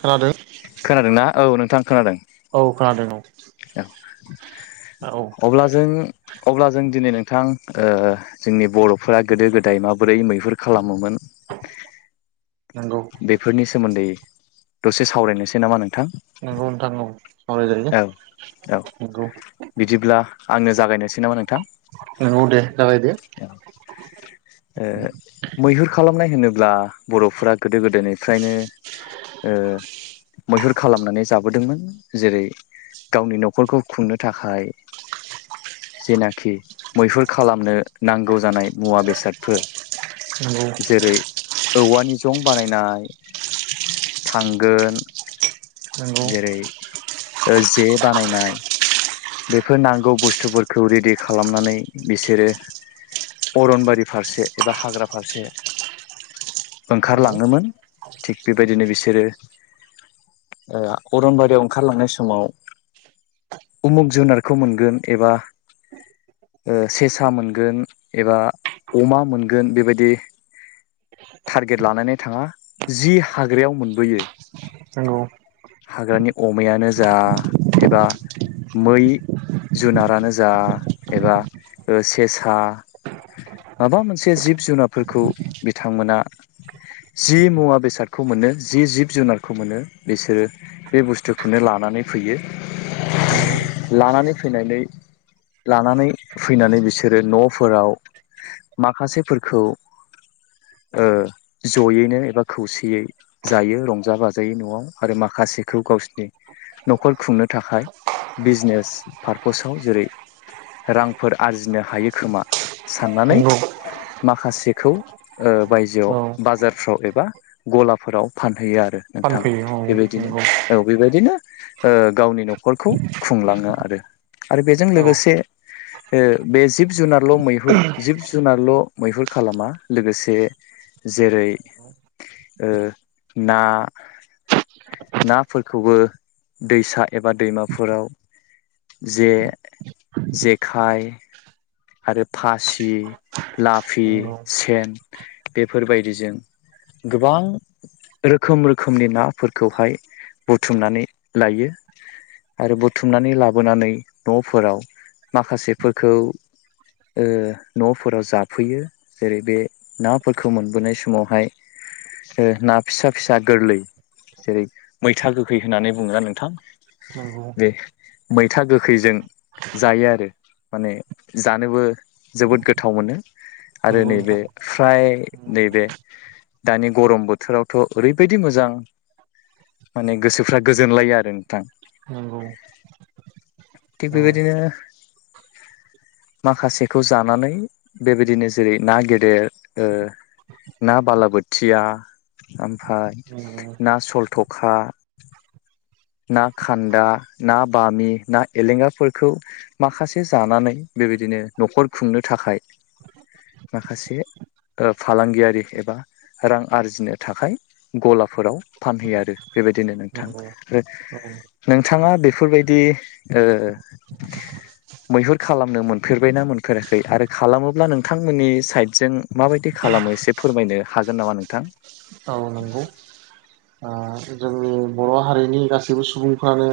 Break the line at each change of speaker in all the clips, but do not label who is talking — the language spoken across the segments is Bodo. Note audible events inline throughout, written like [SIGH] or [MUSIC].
खोनादों
खोनादोंना औ नोंथां खोनादों
औ खोनादों औ
औ
औ
अब्ला जों अब्ला जों दिनै नों थां जोंनि बर'फोरा गोदो गोदाय माबोरै मैहुर खालामोमोन?
नंगौ
बेफोरनि सोमोन्दै दसे सावरायनोसै नामा नोंथां?
नोंगौ नोंथां औ सावराय
औ
जागोनने औ
बिदिब्ला आंनो जागायनोसै नामा नोंथां
नंगौ दे जागायदो।
ओ मैहुर खालाम नाय होनोब्ला बर'फोरा गोदो गोदोनिफ्रायनो ओ मैहुर खालामनानै जाबोदोंमोन जेरै गावनि न'खरखौ खुंनो थाखाय जेनाखि मैहुर खालामनो नांगौ जानाय मुवा बेसादफोर
नंगौ
जेरै औवानि जं बानायनाय थांगोन
नंगौ
जेरै ओ जे बानायनाय बेफोर नांगौ बुस्थुफोरखौ रेडि खालामनानै बिसोरो अरनबारि फारसे एबा हाग्रा फारसे
नंगौ
ओंखारलाङोमोन। थिग बेबायदिनो बिसोरो ओ अरनबारियाव ओंखारलांनाय समाव उमुग जुनारखौ मोनगोन एबा ओ सेसा मोनगोन एबा अमा मोनगोन बेबायदि टारगेट लानानै थाङा जि हाग्रायाव मोनबोयो
नंगौ
हाग्रानि अमायानो जा एबा मै जुनारानो जा एबा सेसा ओ माबा मोनसे जिब जुनारफोरखौ बिथांमोना जि मुवा बेसादखौ मोनो जि जिब जुनारखौ मोनो बिसोरो बे बुस्थुखौनो नानै फैयो
नंगौ
लानानै फैनानै लानानै फैनानै बिसोरो न'फोराव माखासेफोरखौ
[INAUDIBLE]
ओ जयैनो एबा खौसेयै जायो रंजा बाजायै न'आव आरो माखासेखौ गावसिनि न'खर खुंनो थाखाय बिजनेस पारपसाव जेरै रांफोर आरजिनो हायो खोमा साननानै
नंगौ
माखासेखौ बायजोआव
औ
बाजारफ्राव एबा गलाफोराव फानहैयो आ रो नोंथां
फानफैयो औ
बेबायदिनो
नंगौ
औ बेबायदिनो गावनि न'खरखौ खुंलाङो आरो आरो बेजों
औ
लोगोसे ओ बे जिब जुनारल' मैहुर जिब जुनारल' मैहुर खालामा लोगोसे जेरै ओ ना नाफोरखौबो दैसा एबा दैमाफोराव जे जेखाय आरो फासि लाफि
नंगौ
सेन बेफोरबायदिजों गोबां रोखोम रोखोमनि नाफोरखौहाय बुथुमनानै लायो। आरो बुथुमनानै लाबोनानै न'फोराव माखासेफोरखौ
[INAUDIBLE]
ओ न'फोराव जाफैयो जेरै बे नाफोरखौ मोनबोनाय समावहाय ओ ना फिसा फिसा गोरलै जेरै मैथा गोखै होननानै बुङोना नोंथां?
नंगौ
बे मैथा गोखैजों जायो आरो माने जानोबो जोबोद गोथाव मोनो। आरो
नंगौ
नैबे
नोंथां
फ्राय नैबे दानि गरम बोथोरावथ' ओरैबायदि मोजां माने गोसोफ्रा गोजोनलायो आरो नोंथां
नंगौ
थिग
औ
बेबायदिनो माखासेखौ जानानै बेबायदिनो जेरै ना गेदेर ना बालाबोथिया ओमफ्राय
नंगौ
ना सलथखा ना खान्दा ना बामि ना एलेंगाफोरखौ माखासे जानानै बेबायदिनो न'खर खुंनो थाखाय माखासे ओ फालांगियारि एबा रां आरजिनो थाखाय गलाफोराव फानहैयो आरो बेबायदिनो नोंथां।
नंगौ औ
नोंथाङा बेफोरबायदि ओ मैहुर खालामनो मोनफेरबायना मोनफेराखै आरो खालामोब्ला नोंथांमोननि साइदजों माबायदि खालाम। खालामो एसे फोरमायनो हागोन नामा नोंथां?
औ नंगौ ओ जोंनि बर' हारिनि गासैबो सुबुंफ्रानो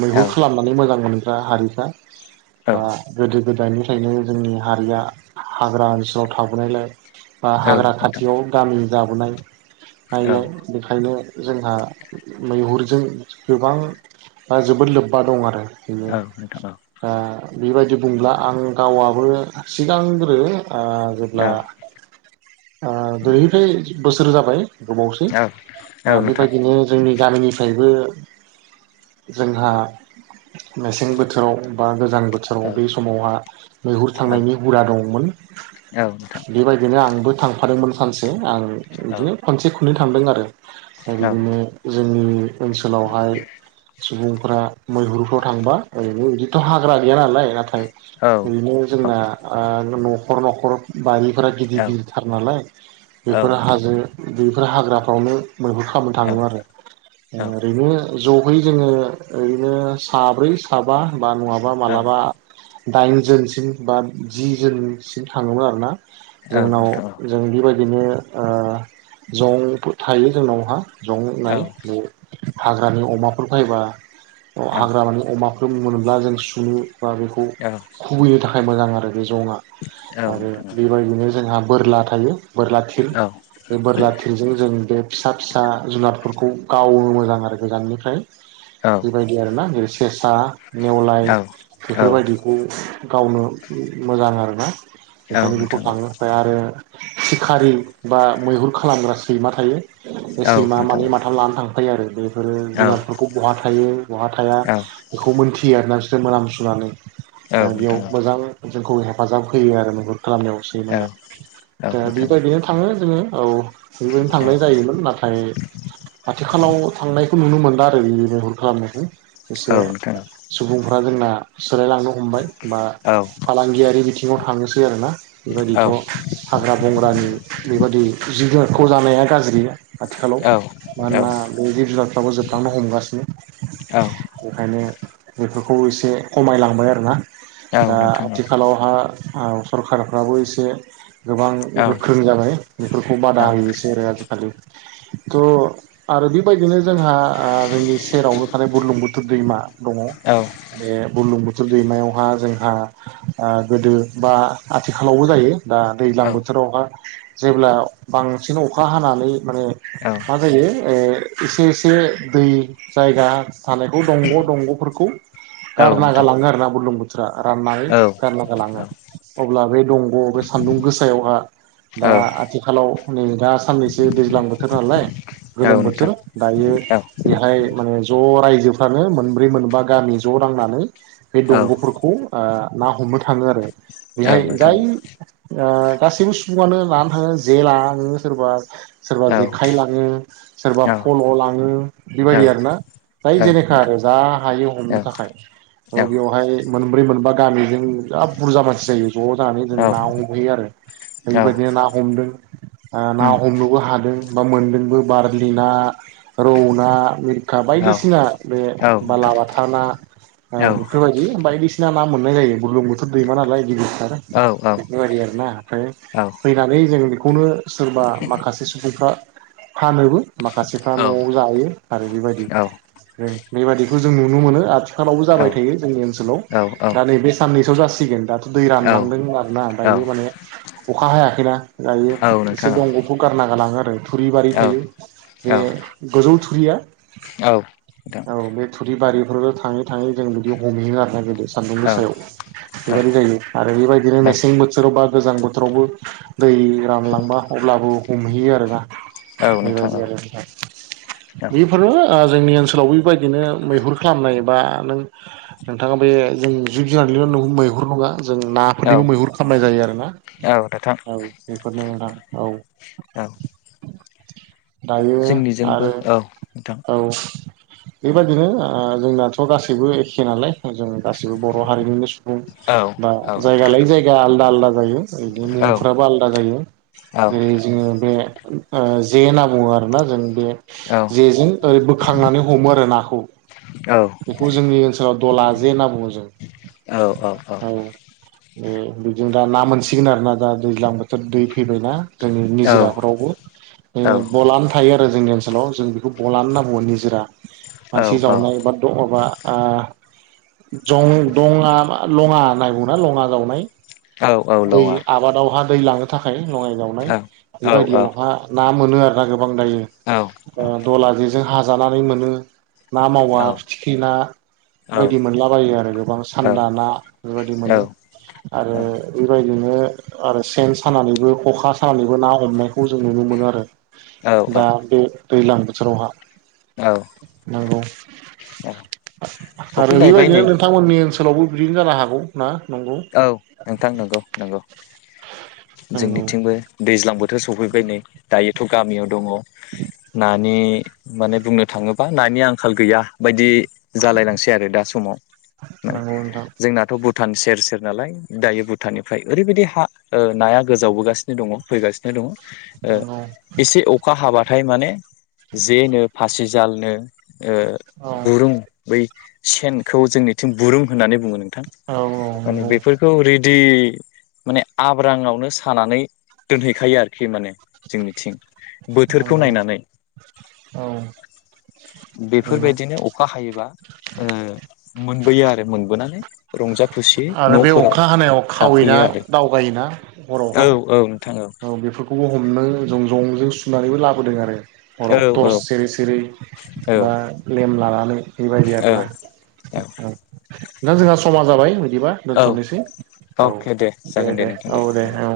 मैहुर
औ
खालामनानै मोजां मोनो। हारिखा बा
औ
गोदोनिफ्राय गोदोनिफ्रायनो जोंनि हारिया हाग्रा ओनसोलाव थाबोनायलाय। बा
औ
हाग्रा
नोंथां
खाथियाव गामि जाबोनाय
औ
नायलाय बेखायनो। जोंहा मैहुरजों गोबां दा जोबोद लोब्बा दं आरो बेयो
औ नोंथां औ
दा बेबायदि बुंब्ला आं गावाबो सिगांग्रो ओ जेब्ला
औ
ओ दुहिफ्राय बोसोर जाबाय। गोबावसै
औ औ नोंथां
बेबायदिनो जोंनि गामिनिफ्रायबो जोंहा। मेसें बोथोराव बा गोजां बोथोराव
औ
बै समावहा मैहुर
औ नोंथां औ
थांनायनि हुदा दंमोन।
औ नोंथां
बेबायदिनो आंबो थांफादोंमोन सानसे आं
औ नोंथां औ
बिदिनो खनसे खननै थांदों आरो दा बिदिनो जोंनि ओनसोलावहाय सुबुंफ्रा। मैहुरुफ्राव थांबा ओरैबो ओरैबोथ' हाग्रा। गैया नालाय नाथाय ओरैनो
औ नोंथां औ नोंथां औ नोंथां औ नोंथां औ
जोंना न'खर न'खर बारि। फोरा गिदिर
औ
गिदिरथार नालाय बेफोर हाजो बेफोर हाग्राफ्रावनो। मैहुर खालामनो थाङोमोन आरो ओरैनो ज'। बै जोङो ओरैनो साब्रै साबा बा नङाबा माब्लाबा दाइन जोनसिम बा जि जोनसिम थाङोमोन आरोना जोंनाव जों बेबायदि ओरैनो जं थायो जोंनावहा जं होननाय जं हाग्रानि अमाफोर फैबा हाग्रा मानि अमाफोर मोनोब्ला जों सुनो। बा बेखौ खुबैनो थाखाय मोजां आरो बे जङा आरो बेबायदिनो जोंहा बोरला थायो बोरला थिर बे बोरला थिरजों जों बे फिसा फिसा जुनादफोरखौ गानो मोजां आरो गोजाननिफ्राय। बेबायदि आरोना जेरै सेसा नेेवलाय बेफोरबायदिखौ। गावनो मोजां आरोना ओंखायनो बेखौ थांनो थाखाय आरो। सिखारि बा मैहुर खालामग्रा सैमा थायो बे सैमा मानै माथाम लानानै थाङो। ओमफाय आरो बेफोरो जुनारफोरखौ बहा थायो बहा थाया बेखौ मिथि थियो आरोना बिसोरो मोनामसुनानै बेयाव मोजां जोंखौ हेफाजाब होयो आरो मैहुर खालामनायाव सैमाया दा
औ
बेबायदिनो थाङो जोङो औ बेबायदिनो
नोंथां
थांनाय
औ
जायोमोन नाथाय आथिखालाव थांनायखौ नुनो मोनला आरो बेयो मैहुर खालामनायखौ।
औ
एसे
नोंथां
सुबुंफ्रा जोंना सोलायलांनो हमबाय बा
औ
फालांगियारि बिथिं बिथिङाव थांङोसै आरो ना। बेबायदिथ' हाग्रा बंग्रानि बेबायदि जिब जुनारखौ जानाया गाज्रि बेनो
औ
आथिखालाव
औ
मानोना बेबायदि जुनारफ्राबो जोबलांनो हमगासिनो।
औ
बेखायनो बेफोरखौ एसे खमायलांबाय आरोना
औ
दा
नोंथां औ
आथिखालावहा सरखारफ्राबो एसे गोबां
औ
गोख्रों जाबाय बेफोरखौ
औ
बादा होयो एसे। आरो थ आरोदि बेबायदिनो जोंहा आ जोंनि सेरावनो थानाय बुरलुंबुथुर दैमा दङ
औ
बे बुरलुंबु थुर दैमायावहा जोंहा गोदो बा आथिखालावबो जायो। दा
औ
दैज्लां बोथोरावहा जेब्ला बांसिन अखा हानानै। माने
औ
मा जायो ओ एसे एसे दै जायगा। सानायखौ दंग' दंग'फोरखौ
औ
गारना
नोंथां
गालाङो आरो ना बुरलुंबुथुरा राननानै
औ औ
गारना
औ नोंथां औ
गालाङो अब्ला बे दंग' बे सा सान्दुं गोसायावहा दा आथिखालाव नै दा साननैसो दैज्लां बोथोर नालाय।
औ
गोलोम
नोंथां
बोथोर दायो
औ
बेहाय माने ज' रायजोफ्रानो मोनब्रै मोनबा गामि ज' नांनानै
औ
बे
औ उम औ नोंथां औ
दंग'फोरखौ आ ना हमनो थाङो आरो
औ नोंथां औ नोंथां औ
बेहाय जाय ओ गासैबो सुबुङानो लाना थाङो जे लाना थाङो सोरबा सोरबा जेखाइ लाङो सोरबा
नोंथां
फल' लाङो बेबायदि आरोना जाय जेनेखा आरो जा हायो हमनो थाखाय थ बेवहाय मोन ब्रै मोनबा गामिजों जा बुरजा मानसि जायो ज' जानानै जों ना हमहैयो आरो बेबायदिनो ना हमदों ओ ना हमनोबो दों बा मोनदोंबो बारलि ना रौ ना मिर खा बायदिसिना बे बालाबाथा ना ओ बेफोरबायदि बायदिसि ना मोननाय जायो बुरलुंबुथुर दैमा नालाय बिदि बेफोरबायदि आरोना ओमफ्राय फैनानै जों बेखौनो सोरबा माखासे उफ्रा फानोबो माखासेफ्रा न'आव जायो आरो बेबायदि बेबादिखौ जों नुनो मोनो आथिखालावबो जाबाय थायो जोंनि ओनसोलाव दा नैबे साननैसो जासिगोन दाथ दै रानलांदों आरोना दायो माने अखा हायाखैना दायो एसे दंगखौ आ लाङो आरो थुरि बारि थायो बे गोजौ थुरिया औ बे थुरिबारिफोरबो थाङै थाङै जों बिदि हमहैयो आरो नायहैदो सान्दुं गोसायाव बेबायदि जायो आरो बेबायदिनो मेसें बोथोराव बा गोजां बोथोरावबो दै रानलांबा अब्लाबो हमहैयो आरो ना बेबायदि आरो ओमफ्राय बेफोरनो आ जोंनि ओनसोलावबो बेबायदिनो मैहुर खालामनाय बा नों नोंथाङा बे जों जिब जुनार लियाव' नों मैहुर हङा जों
औ
नाफोरनिबो
औ
मैहुर खालामनाय जायो आरो ना
औ नोंथां
औ बेफोरनो नोंथां औ
औ
दायो
जोंनिजोंबो
आरो
औ नोंथां
औ बेबायदिनो आ जोंनाथ' गासैबो एखे नालाय जों गासिबो बर' हारिनिनो सुबुं
औ
बा
औ नोंथां
जायगा लायै जायगा आलदा आलदा जायो नो
औ
फ्राबा आलदा जायो
औ
जेरै [UNINTELLIGIBLE] जे आबौ आरोना जों बे जेजों ओरै बोखांनानै हमो आरो नाखौ
औ
बेखौ जोंनि ओनसोलाव दला जे होनना बुङो जों औ ए बिदिनो दा ना मोनसिगोन आरो ना दा दैज्लां बोथोर दै फैबायना जोङो निजिराफोरावबो ओ बलान थायो रो जोंनि ओनसोलाव जों बेखौ बलान होनना बुङो निजोरा
औ
मानसि
औ
जावनाय बा मा ओ जं दङा लङा नाय बुङोना लङा जावनाय
औ औ
दै
लङा
आबादावहा दै लाङो थाखाय लङाय जावनाय
औ औ औ
बेबायदियावहा ना मोनो आरो गो बां दायो
औ औ
ओ दला जेजों हाजानानै मोनो ना मावा थिना बेबायदि
औ
मोनलाबायो आरो गोबां
औ
सान्दा ना बेबायदि मोनो
औ औ
आरो बेबाय बिदिनो आरो सेन सानानैबो खखा सानानैबो ना हमनायखौ जों नुनो मोनो आरो दा बे दैलां बोथोरावहा नोंगौ आरो
सफैलायबाय
बेबायदिनो
नै
नोंथांमोननि ओनसोलावबो बिदिनो जानो हागौ ना? नंगौ
औ नोंथां नोंगौ नोंगौ।
नंगौ
जोंनिथिंबो दैज्लां बोथोर सफैबाय नै दायोथ' गामियाव दङ। नानि माने बुंनो थाङोबा नानि आंखाल गैया बायदि जालायलांसै आरो दा समाव माने
नंगौ नोंथां
जोंनाथ' भुटान सेर सेर नालाय दायो भुटाननिफ्राय ओरैबायदि हा ओ नाया गोजावबोगासिनो दङ फैगासिनो दङ। ओ
नंगौ
एसे अखा हाबाथाय माने जे नो फासि जालनो ओ
औ
बुरुं बै सेनखौ जोंनिथिं बुरुं होननानै बुङो नों
औ औ।
माने
नंगौ
बेफोरखौ रेडि माने आब्रांआवनो सानानै दोनहैखायो आरोखि माने जोंनिथिं बोथोरखौ
नंगौ
नायनानै
औ बेनो
बेफोरबायदिनो अखा हायोबा ओ मोनबोयो आरो मोनबोनानै रंजा खुसि
आरो बे अखा हानायाव खावै ना दावगायोना
औ
हरावहा
औ नोंथां
औ बेफोरखौबो हमनो जं जंजों सुनानैबो लाबोदों आरो
औ
हराव टर्स सेरै सेरै बा लेम्प लानानै बेबायदि
औ
आरोना ओं नोंथां जोंहा समा जाबाय बिदिबा
औ
दोनथ'नोसै औ दे दे औ दे औ